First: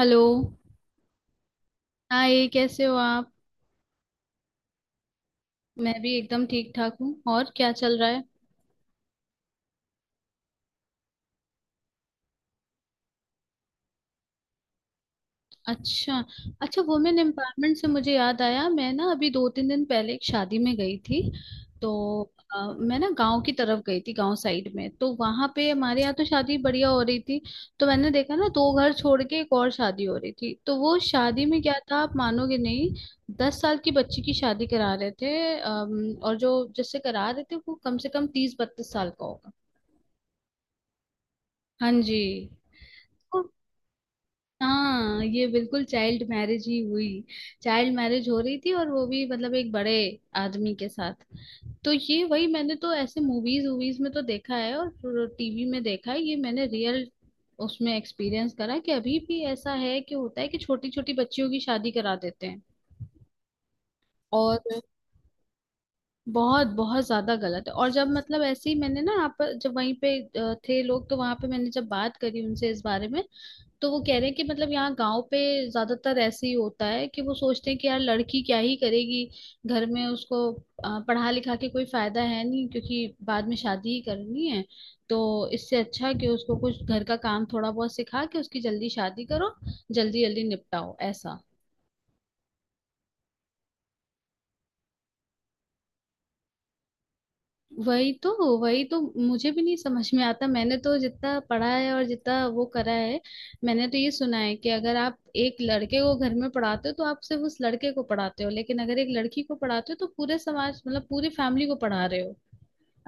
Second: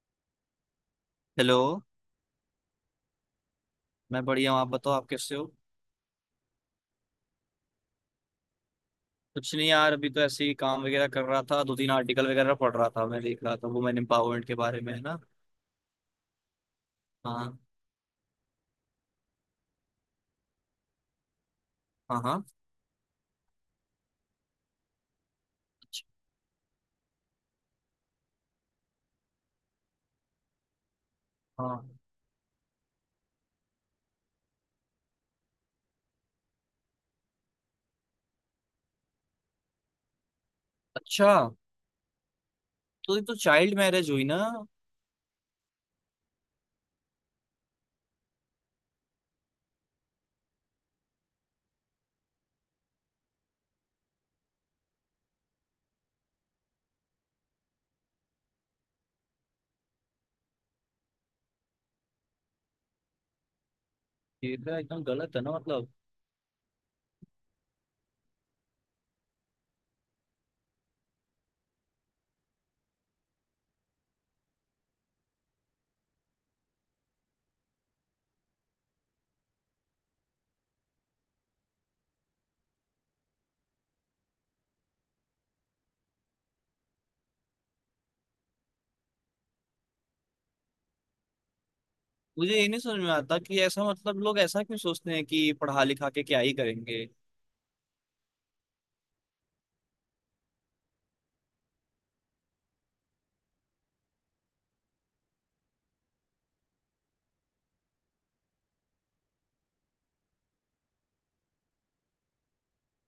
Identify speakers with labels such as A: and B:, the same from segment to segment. A: Hello.
B: Hello.
A: Hi, कैसे हो आप?
B: मैं बढ़िया हूँ, आप बताओ आप कैसे हो।
A: मैं भी एकदम ठीक ठाक हूँ। और क्या चल रहा है?
B: कुछ नहीं यार, अभी तो ऐसे ही काम वगैरह कर रहा था, 2-3 आर्टिकल वगैरह पढ़ रहा था, मैं देख रहा था वुमेन एम्पावरमेंट के बारे में है ना।
A: अच्छा। अच्छा, वुमेन
B: हाँ,
A: एम्पावरमेंट से मुझे याद आया, मैं ना अभी 2-3 दिन पहले एक शादी में गई थी। तो
B: हाँ, हाँ।
A: मैं ना गांव की तरफ गई थी। गांव साइड में, तो वहां पे हमारे
B: अच्छा,
A: यहाँ तो शादी बढ़िया हो रही थी। तो मैंने देखा ना, दो घर छोड़ के एक और शादी हो रही थी। तो वो शादी में क्या
B: हाँ,
A: था, आप मानोगे नहीं। 10 साल की बच्ची की शादी करा रहे थे और जो जिससे करा रहे थे वो कम से कम 30-32 साल का होगा।
B: अच्छा।
A: हाँ जी।
B: तो ये तो चाइल्ड मैरिज हुई ना।
A: हाँ, ये बिल्कुल चाइल्ड मैरिज ही हुई। चाइल्ड मैरिज हो रही थी, और वो भी मतलब एक बड़े आदमी के साथ। तो ये वही, मैंने तो ऐसे मूवीज वूवीज में तो देखा है और टीवी में देखा है। ये मैंने रियल उसमें एक्सपीरियंस करा कि अभी भी ऐसा है, कि होता है कि छोटी छोटी बच्चियों की शादी करा देते हैं।
B: ये तो
A: और
B: एकदम गलत है ना। मतलब
A: बहुत बहुत ज्यादा गलत है। और जब मतलब ऐसे ही मैंने ना, आप जब वहीं पे थे लोग, तो वहां पे मैंने जब बात करी उनसे इस बारे में। तो वो कह रहे हैं कि मतलब यहाँ गांव पे ज्यादातर ऐसे ही होता है कि वो सोचते हैं कि यार लड़की क्या ही करेगी। घर में उसको पढ़ा लिखा के कोई फायदा है नहीं, क्योंकि बाद में शादी ही करनी है। तो इससे अच्छा है कि उसको कुछ घर का काम थोड़ा बहुत सिखा के उसकी जल्दी शादी करो। जल्दी जल्दी निपटाओ, ऐसा।
B: मुझे ये नहीं समझ में आता कि ऐसा मतलब लोग ऐसा क्यों सोचते हैं कि पढ़ा लिखा के क्या ही करेंगे।
A: वही तो। वही तो। मुझे भी नहीं समझ में आता। मैंने तो जितना पढ़ा है और जितना वो करा है, मैंने तो ये सुना है कि अगर आप एक लड़के को घर में पढ़ाते हो तो आप सिर्फ उस लड़के को पढ़ाते हो, लेकिन अगर एक लड़की को पढ़ाते हो तो पूरे समाज मतलब पूरी फैमिली को पढ़ा रहे हो।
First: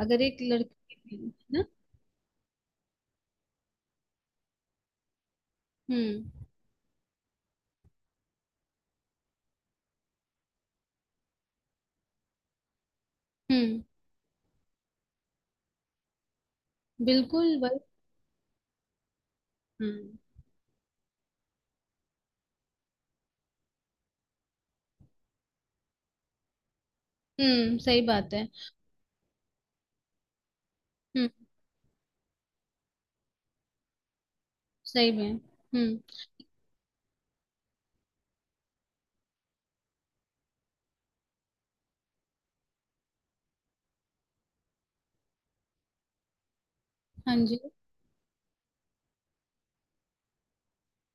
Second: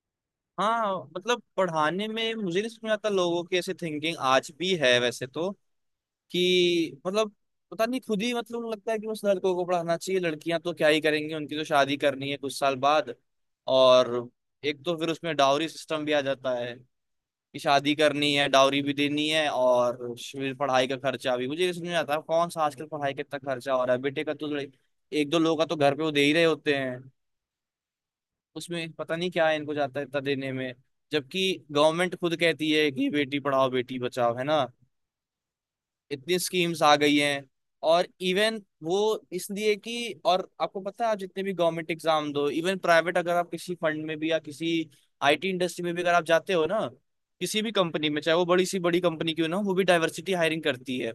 A: अगर एक
B: हाँ,
A: लड़की
B: मतलब
A: है ना।
B: पढ़ाने में, मुझे नहीं समझ में आता लोगों की ऐसे थिंकिंग आज भी है वैसे तो।
A: हम्म।
B: कि मतलब पता नहीं खुद ही मतलब लगता है कि बस लड़कों को पढ़ाना चाहिए, लड़कियां तो क्या ही करेंगी, उनकी तो शादी करनी है कुछ साल बाद।
A: हम्म।
B: और एक तो फिर उसमें डाउरी सिस्टम भी आ जाता है
A: बिल्कुल
B: कि
A: वही।
B: शादी करनी है, डाउरी भी देनी है, और
A: हम्म।
B: फिर पढ़ाई का खर्चा भी मुझे ये समझ में आता है। कौन सा आजकल पढ़ाई का इतना खर्चा हो रहा है, बेटे का तो एक दो लोग का तो घर पे वो दे ही रहे होते हैं।
A: हम्म। सही बात है।
B: उसमें पता नहीं क्या है इनको जाता है इतना देने में।
A: हम्म।
B: जबकि गवर्नमेंट खुद कहती है कि बेटी पढ़ाओ बेटी बचाओ है ना।
A: सही में। हम्म।
B: इतनी स्कीम्स आ गई हैं। और इवन वो इसलिए कि और आपको पता है आप जितने भी गवर्नमेंट एग्जाम दो, इवन प्राइवेट, अगर आप किसी फंड में भी या किसी आईटी इंडस्ट्री में भी अगर आप जाते हो ना,
A: हाँ जी।
B: किसी भी कंपनी में चाहे वो बड़ी सी बड़ी कंपनी क्यों ना हो, वो भी डाइवर्सिटी हायरिंग करती है।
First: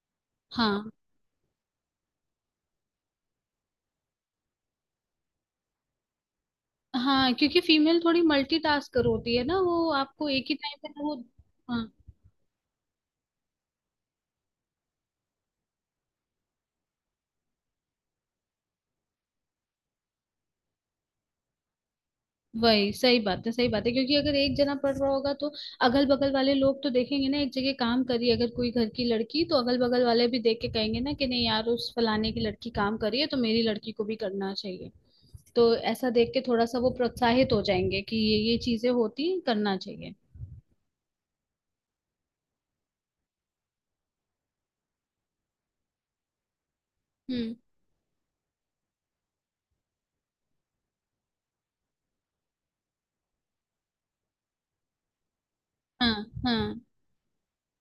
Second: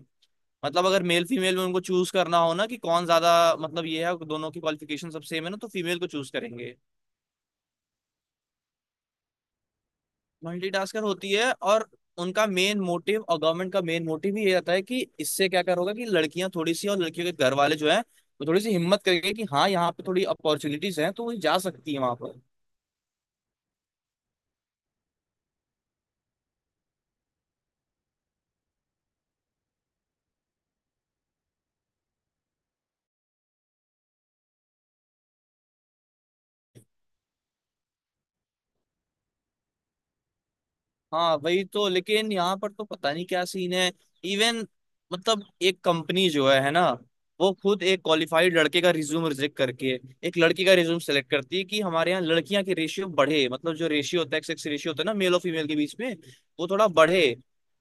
B: मतलब
A: हाँ
B: अगर मेल फीमेल में उनको चूज करना हो ना कि कौन ज्यादा, मतलब ये है दोनों की क्वालिफिकेशन सब सेम है ना, तो फीमेल को चूज करेंगे।
A: हाँ। क्योंकि फीमेल थोड़ी मल्टीटास्कर होती है ना, वो आपको एक ही टाइम पे ना
B: मल्टीटास्कर
A: वो।
B: होती है और
A: हाँ।
B: उनका मेन मोटिव और गवर्नमेंट का मेन मोटिव ही ये रहता है कि इससे क्या करोगे कि लड़कियां थोड़ी सी और लड़कियों के घर वाले जो है वो थोड़ी सी हिम्मत करेंगे कि हाँ यहाँ पे थोड़ी अपॉर्चुनिटीज हैं तो वो जा सकती है वहां पर।
A: वही। सही बात है। सही बात है। क्योंकि अगर एक जना पढ़ रहा होगा, तो अगल बगल वाले लोग तो देखेंगे ना, एक जगह काम करी अगर कोई घर की लड़की, तो अगल बगल वाले भी देख के कहेंगे ना कि नहीं यार उस फलाने की लड़की काम कर रही है, तो मेरी लड़की को भी करना चाहिए। तो ऐसा देख के थोड़ा सा वो प्रोत्साहित हो जाएंगे कि ये चीजें होती हैं, करना चाहिए।
B: हाँ वही तो, लेकिन यहाँ पर तो पता नहीं क्या सीन है। इवन मतलब एक कंपनी जो है ना, वो
A: हम्म।
B: खुद एक क्वालिफाइड लड़के का रिज्यूम रिजेक्ट करके एक लड़की का रिज्यूम सेलेक्ट करती है कि हमारे यहाँ लड़कियां के रेशियो बढ़े, मतलब जो रेशियो होता है सेक्स रेशियो होता है ना मेल और फीमेल के बीच में,
A: हाँ
B: वो
A: हाँ।
B: थोड़ा बढ़े।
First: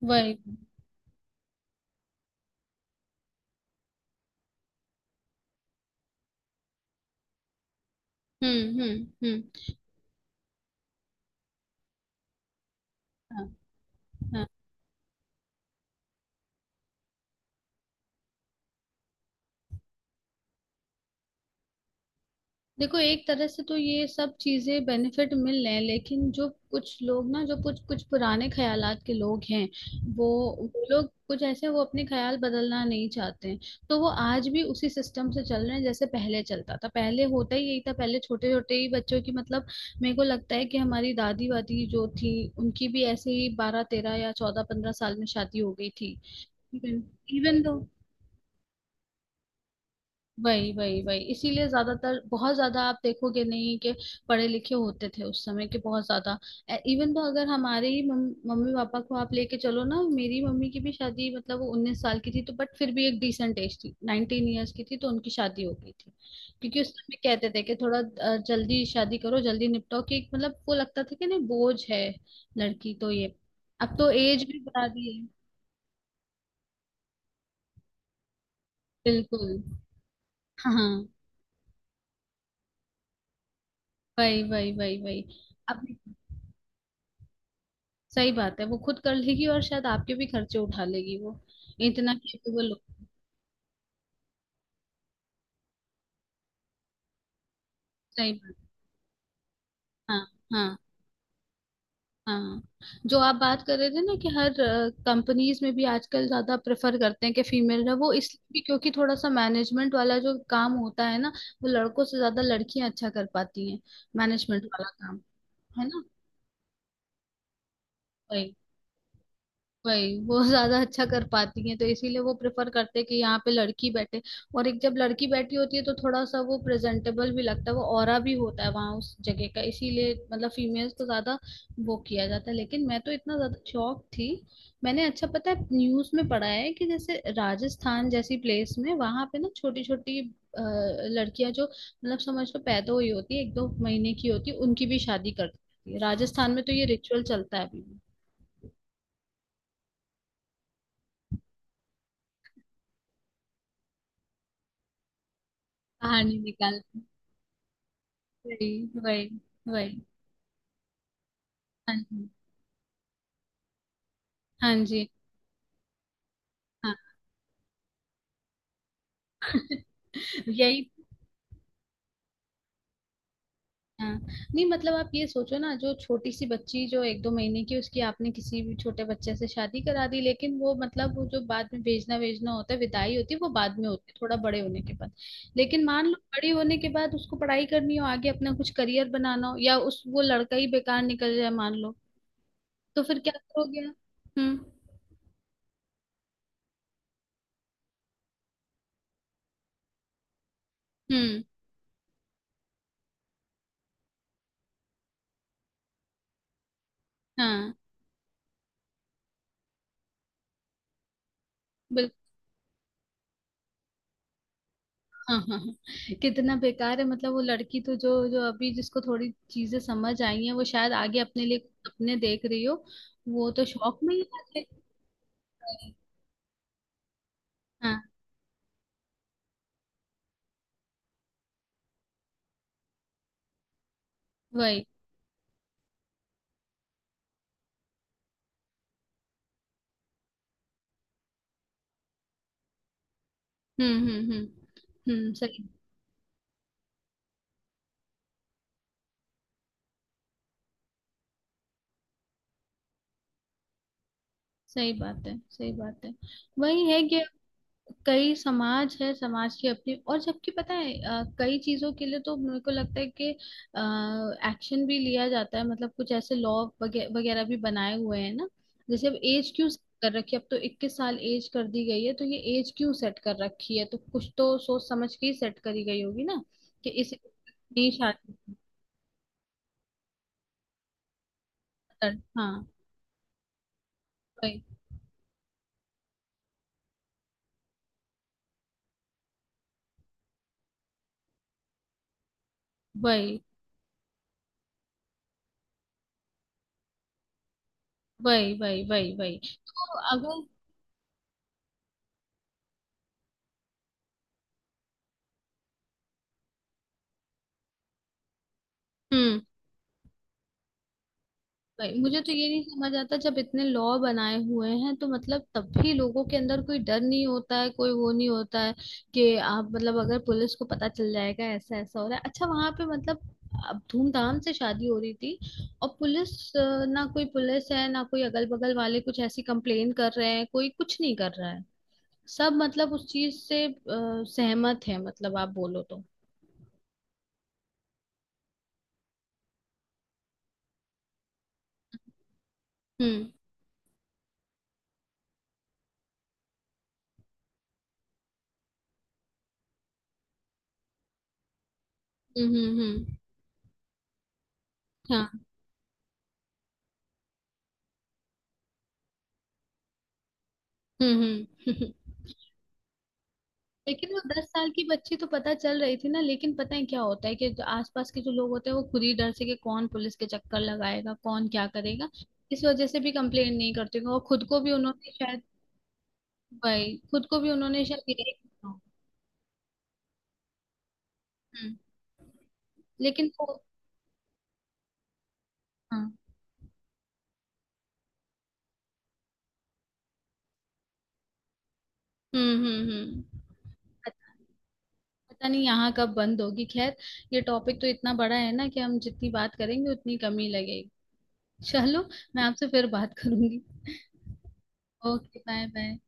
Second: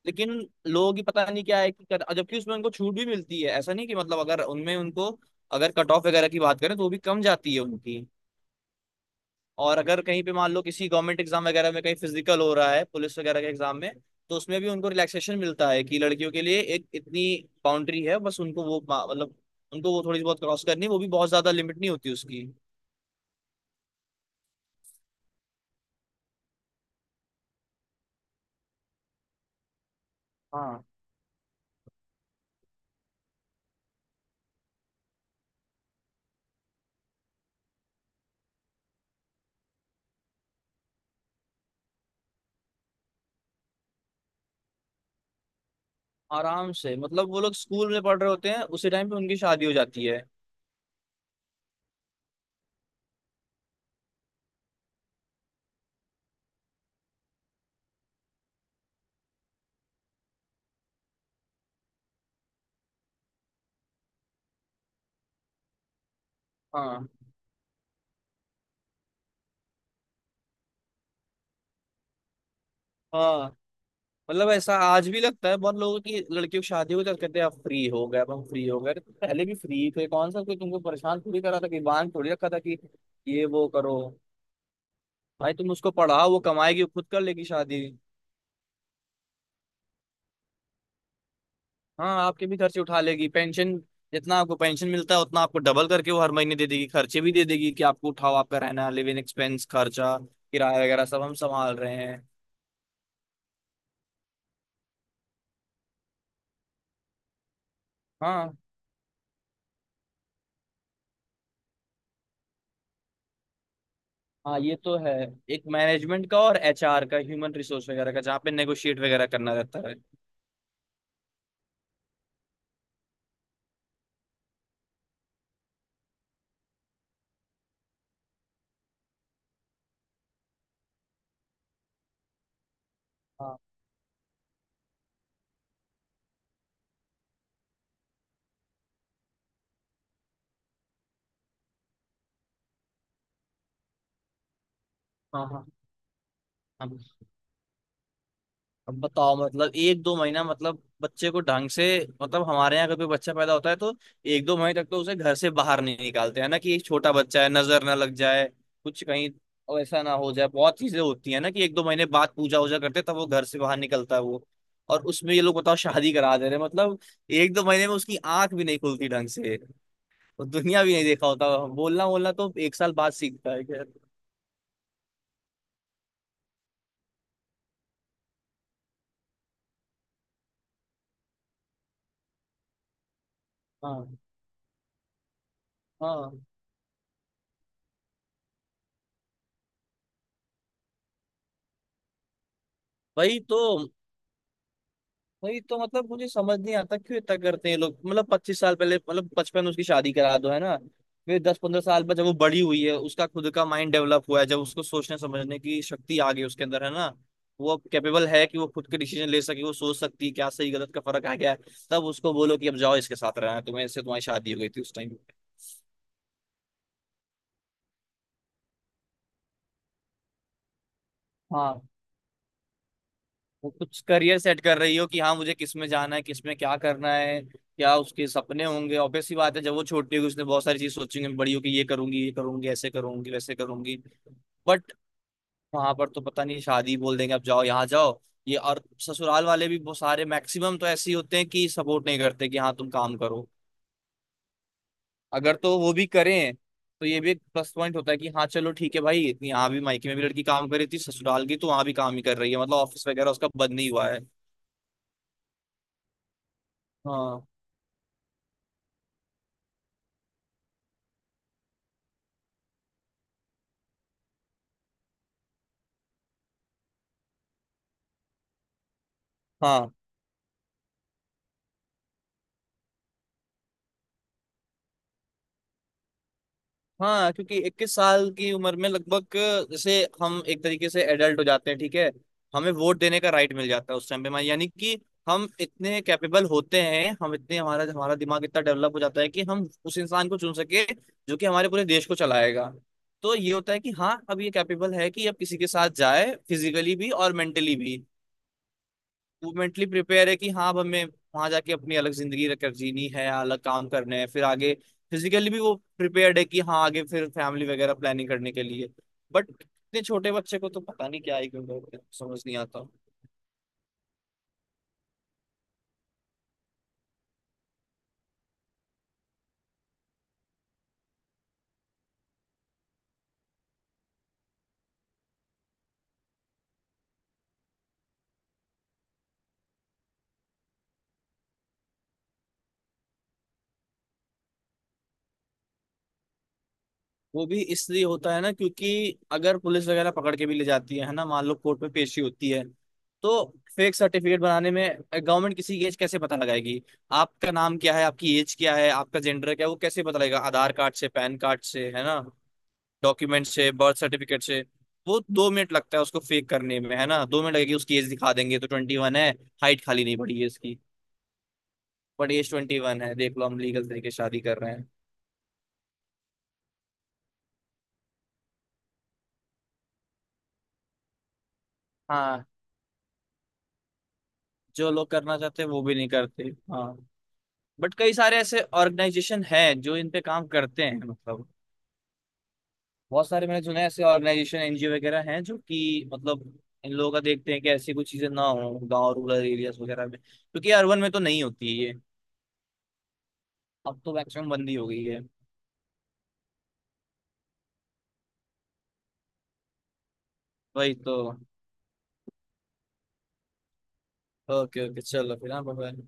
B: लेकिन
A: वही।
B: लोगों की पता नहीं क्या है कि जबकि उसमें उनको छूट भी मिलती है, ऐसा नहीं कि मतलब अगर उनमें उनको अगर कट ऑफ वगैरह की बात करें तो वो भी कम जाती है उनकी।
A: हम्म। हम्म। हम्म।
B: और अगर कहीं पे मान लो किसी गवर्नमेंट एग्जाम वगैरह में कहीं फिजिकल हो रहा है पुलिस वगैरह
A: हाँ
B: के एग्जाम में, तो
A: हाँ।
B: उसमें भी उनको रिलैक्सेशन मिलता है कि लड़कियों के लिए एक इतनी बाउंड्री है, बस उनको वो मतलब उनको वो थोड़ी बहुत क्रॉस करनी है, वो भी बहुत ज्यादा लिमिट नहीं होती उसकी।
A: देखो, एक तरह से तो ये सब चीजें बेनिफिट मिल रहे हैं, लेकिन जो कुछ लोग ना, जो कुछ कुछ पुराने ख्यालात के लोग हैं वो
B: हाँ,
A: वो लोग कुछ ऐसे हैं, वो अपने ख्याल बदलना नहीं चाहते हैं। तो वो आज भी उसी सिस्टम से चल रहे हैं, जैसे पहले चलता था, पहले होता ही यही था, पहले छोटे छोटे ही बच्चों की मतलब। मेरे को लगता है कि हमारी दादी वादी जो थी, उनकी भी ऐसे ही 12-13 या 14-15 साल में शादी हो गई थी।
B: आराम से
A: इवन।
B: मतलब वो लोग
A: इवन दो।
B: स्कूल में पढ़ रहे होते हैं उसी टाइम पे उनकी शादी हो जाती है।
A: वही वही वही, इसीलिए ज्यादातर बहुत ज्यादा आप देखोगे नहीं कि पढ़े लिखे होते थे उस समय के, बहुत ज्यादा। इवन, तो अगर हमारे ही मम्मी पापा को आप लेके चलो ना, मेरी मम्मी की भी शादी मतलब वो 19 साल की थी, तो बट फिर भी एक डिसेंट एज थी, 19 ईयर्स की थी, तो उनकी शादी हो गई थी। क्योंकि उस
B: हाँ,
A: समय कहते थे कि थोड़ा जल्दी शादी करो, जल्दी निपटाओ कि एक मतलब वो लगता था कि नहीं बोझ है। लड़की तो ये,
B: हाँ,
A: अब तो एज
B: मतलब
A: भी
B: ऐसा
A: बढ़ा
B: आज
A: दी
B: भी
A: है।
B: लगता है बहुत लोगों की लड़कियों की शादी हो जाती, कहते हैं आप फ्री हो गए अब हम फ्री हो गए। अरे तुम पहले भी
A: बिल्कुल।
B: फ्री थे, कौन सा कोई
A: हाँ
B: तुमको
A: हाँ।
B: परेशान थोड़ी करा था कि बांध थोड़ी रखा था कि ये वो करो।
A: वही वही वही वही।
B: भाई तुम
A: अब
B: उसको पढ़ाओ, वो कमाएगी वो खुद कर लेगी शादी।
A: सही बात है, वो खुद कर लेगी और शायद आपके भी खर्चे उठा लेगी। वो इतना
B: हाँ, आपके भी
A: कैपेबल हो।
B: खर्चे उठा लेगी, पेंशन जितना आपको पेंशन मिलता है उतना आपको डबल करके वो हर महीने दे देगी, खर्चे भी दे देगी कि आपको
A: सही
B: उठाओ
A: बात।
B: आपका रहना लिविंग एक्सपेंस खर्चा,
A: हाँ। हाँ।
B: किराया वगैरह सब हम संभाल रहे हैं।
A: हाँ, जो आप बात कर रहे थे ना कि हर कंपनीज में भी आजकल ज्यादा प्रेफर करते हैं कि फीमेल है वो, इसलिए
B: हाँ,
A: भी क्योंकि थोड़ा सा मैनेजमेंट वाला जो काम होता है ना, वो लड़कों से ज्यादा लड़कियां अच्छा कर पाती हैं।
B: हाँ,
A: मैनेजमेंट
B: ये
A: वाला
B: तो है।
A: काम
B: एक
A: है
B: मैनेजमेंट का और एचआर का ह्यूमन रिसोर्स वगैरह का जहाँ
A: ना।
B: पे नेगोशिएट वगैरह करना रहता है।
A: वही वो ज्यादा अच्छा कर पाती हैं, तो इसीलिए वो प्रेफर करते हैं कि यहाँ पे लड़की बैठे। और एक जब लड़की बैठी होती है तो थोड़ा सा वो प्रेजेंटेबल भी लगता है, वो ऑरा भी होता है वहां उस जगह का, इसीलिए मतलब फीमेल्स को ज्यादा वो किया जाता है। लेकिन मैं तो इतना
B: हाँ,
A: ज्यादा शौक थी, मैंने अच्छा पता है न्यूज में पढ़ा है कि जैसे राजस्थान जैसी प्लेस में वहां पे ना, छोटी छोटी लड़कियां जो मतलब समझ लो पैदा हुई होती है, 1-2 महीने की होती है, उनकी भी शादी
B: हाँ।
A: कर
B: हाँ,
A: देती है राजस्थान में, तो ये
B: हाँ।
A: रिचुअल चलता है अभी भी।
B: अब बताओ मतलब 1-2 महीना मतलब बच्चे को ढंग से, मतलब हमारे यहाँ कभी बच्चा पैदा होता है तो 1-2 महीने तक तो उसे घर से बाहर नहीं
A: कहानी
B: निकालते, है ना कि
A: निकाल।
B: एक छोटा बच्चा है नजर ना लग जाए
A: वही,
B: कुछ
A: वही,
B: कहीं,
A: वही।
B: ऐसा ना हो जाए, बहुत चीजें होती है ना कि एक दो
A: हाँ
B: महीने
A: जी,
B: बाद पूजा वूजा करते तब वो घर से बाहर निकलता है वो।
A: हाँ
B: और
A: जी,
B: उसमें ये लोग बताओ शादी करा दे रहे हैं।
A: हाँ।
B: मतलब 1-2 महीने में उसकी आंख भी नहीं खुलती ढंग से, और दुनिया
A: यही।
B: भी नहीं देखा होता, बोलना बोलना तो 1 साल बाद सीखता है, खैर।
A: हाँ। नहीं मतलब आप ये सोचो ना, जो छोटी सी बच्ची जो 1-2 महीने की, उसकी आपने किसी भी छोटे बच्चे से शादी करा दी, लेकिन वो मतलब वो जो बाद में भेजना भेजना होता है, विदाई होती है, वो बाद में होती
B: हाँ,
A: है थोड़ा बड़े होने के बाद। लेकिन मान लो
B: हाँ,
A: बड़ी होने के बाद उसको पढ़ाई करनी हो आगे, अपना कुछ करियर बनाना हो, या उस वो लड़का ही बेकार निकल जाए मान लो, तो फिर क्या
B: वही तो,
A: करोगे आप? हम्म।
B: वही तो। मतलब मुझे समझ नहीं आता क्यों इतना करते हैं लोग। मतलब 25 साल पहले मतलब बचपन में उसकी शादी करा दो है ना, फिर
A: हम्म।
B: 10-15 साल बाद जब वो बड़ी हुई है, उसका खुद का माइंड डेवलप हुआ है, जब उसको सोचने समझने की शक्ति आ गई उसके अंदर है ना, वो
A: हाँ
B: अब कैपेबल है कि वो खुद के डिसीजन ले सके, वो सोच सकती है क्या सही गलत का फर्क आ गया है, तब उसको बोलो कि अब जाओ इसके साथ रहना है तुम्हें, इससे तुम्हारी शादी हो गई थी उस टाइम।
A: हाँ हाँ। हाँ। कितना बेकार है, मतलब वो लड़की तो जो जो अभी जिसको थोड़ी चीजें समझ आई हैं वो शायद आगे अपने लिए
B: हाँ,
A: सपने देख रही हो, वो तो
B: वो
A: शौक
B: कुछ
A: में ही
B: करियर सेट
A: आके।
B: कर रही हो कि हाँ मुझे किस में जाना है, किस में क्या करना है, क्या
A: हाँ।
B: उसके सपने होंगे, ऑब्वियस सी बात है, जब वो छोटी होगी उसने बहुत सारी चीज सोचेंगे बड़ी होगी ये करूंगी ऐसे करूंगी वैसे करूंगी।
A: वही।
B: बट वहां पर तो पता नहीं शादी बोल देंगे अब जाओ यहाँ जाओ ये, और ससुराल वाले भी बहुत सारे मैक्सिमम तो ऐसे ही होते हैं कि सपोर्ट नहीं करते कि हाँ तुम काम करो।
A: हम्म। हम्म। हम्म। हम्म।
B: अगर
A: सही।
B: तो वो भी करें तो ये भी एक प्लस पॉइंट होता है कि हाँ चलो ठीक है भाई यहाँ भी मायके में भी लड़की काम कर रही थी, ससुराल की तो वहां भी काम ही कर रही है, मतलब ऑफिस वगैरह उसका बंद नहीं हुआ है।
A: सही बात है। सही बात है। वही है कि
B: हाँ,
A: कई समाज है समाज की अपनी, और जबकि पता है कई चीजों के लिए तो मेरे को लगता है कि एक्शन भी लिया जाता है, मतलब कुछ ऐसे लॉ वगैरह भी बनाए हुए हैं ना। जैसे अब एज क्यों set
B: हाँ,
A: कर रखी है, अब तो 21 साल एज कर दी गई है, तो ये एज क्यों सेट कर रखी है, तो कुछ तो सोच समझ के ही सेट करी गई होगी ना कि इस।
B: हाँ, क्योंकि
A: नहीं,
B: 21 साल की
A: शादी
B: उम्र में लगभग जैसे हम एक तरीके से एडल्ट हो जाते हैं, ठीक है,
A: हाँ।
B: हमें वोट देने का राइट मिल जाता है उस टाइम पे हमारे,
A: वही
B: यानी कि हम इतने कैपेबल होते हैं, हम इतने, हमारा हमारा दिमाग इतना डेवलप हो जाता है कि हम उस इंसान को चुन सके जो कि हमारे पूरे देश को चलाएगा। तो
A: वही
B: ये होता है कि हाँ अब ये कैपेबल है कि अब किसी के साथ जाए फिजिकली भी और मेंटली भी,
A: वही वही। वही वही।
B: वो मेंटली
A: तो
B: प्रिपेयर है
A: अगर।
B: कि हाँ अब हमें वहां जाके अपनी अलग जिंदगी रख जीनी है, अलग काम करने हैं फिर आगे, फिजिकली भी वो प्रिपेयर्ड है कि हाँ आगे फिर फैमिली वगैरह प्लानिंग करने के लिए।
A: हम्म।
B: बट इतने छोटे बच्चे को तो पता नहीं क्या ही क्यों करते
A: नहीं,
B: हैं,
A: मुझे तो
B: समझ
A: ये
B: नहीं
A: नहीं
B: आता।
A: समझ आता, जब इतने लॉ बनाए हुए हैं तो मतलब तब भी लोगों के अंदर कोई डर नहीं होता है, कोई वो नहीं होता है कि आप मतलब अगर पुलिस को पता चल जाएगा ऐसा ऐसा हो रहा है। अच्छा वहां पे मतलब अब धूमधाम से शादी हो रही थी, और पुलिस ना कोई पुलिस है, ना कोई अगल बगल वाले कुछ ऐसी कंप्लेन कर रहे हैं, कोई कुछ नहीं कर रहा है, सब मतलब उस चीज से सहमत है, मतलब आप बोलो तो।
B: वो भी इसलिए होता है ना, क्योंकि अगर पुलिस वगैरह पकड़ के भी ले जाती है ना, मान लो कोर्ट में पेशी होती है,
A: हम्म।
B: तो फेक सर्टिफिकेट बनाने में गवर्नमेंट किसी की एज कैसे पता लगाएगी। आपका नाम क्या है, आपकी एज क्या है, आपका जेंडर क्या है, वो कैसे पता लगेगा, आधार कार्ड से, पैन कार्ड से है ना,
A: हम्म। हम्म। हम्म।
B: डॉक्यूमेंट से, बर्थ सर्टिफिकेट से। वो
A: हाँ।
B: 2 मिनट लगता है उसको फेक करने में है ना, 2 मिनट लगेगी, उसकी एज दिखा देंगे तो 21 है, हाइट खाली नहीं पड़ी है इसकी,
A: हम्म। हम्म।
B: बट एज 21 है देख लो हम लीगल तरीके
A: लेकिन
B: से
A: वो
B: शादी
A: दस
B: कर
A: साल
B: रहे
A: की
B: हैं।
A: बच्ची तो पता चल रही थी ना। लेकिन पता है क्या होता है कि जो आसपास के जो लोग होते हैं वो खुद ही डर से कि कौन पुलिस के चक्कर लगाएगा, कौन क्या करेगा,
B: हाँ,
A: इस वजह से भी कंप्लेन नहीं करते होंगे, और खुद को भी
B: जो
A: उन्होंने
B: लोग करना
A: शायद,
B: चाहते हैं वो भी नहीं करते। हाँ,
A: भाई खुद को भी उन्होंने
B: बट
A: शायद
B: कई
A: यही
B: सारे ऐसे
A: कहा होगा।
B: ऑर्गेनाइजेशन हैं जो इन पे काम करते हैं, मतलब
A: हम्म।
B: बहुत
A: लेकिन
B: सारे
A: वो,
B: मैंने सुने हैं ऐसे ऑर्गेनाइजेशन एनजीओ वगैरह हैं जो कि
A: हाँ।
B: मतलब इन लोगों का देखते हैं कि ऐसी कुछ चीजें ना हो गांव रूरल एरियाज वगैरह में, क्योंकि अर्बन में तो नहीं होती है ये,
A: हम्म। हम्म। हम्म।
B: अब तो
A: पता,
B: मैक्सिमम बंदी हो गई है।
A: पता नहीं यहाँ कब बंद होगी, खैर। ये टॉपिक तो इतना बड़ा है ना, कि हम जितनी बात करेंगे उतनी कमी लगेगी।
B: वही तो।
A: चलो, मैं आपसे फिर बात करूंगी।
B: ओके ओके, चलो
A: ओके।
B: फिर, हाँ,
A: बाय
B: बाय।
A: बाय।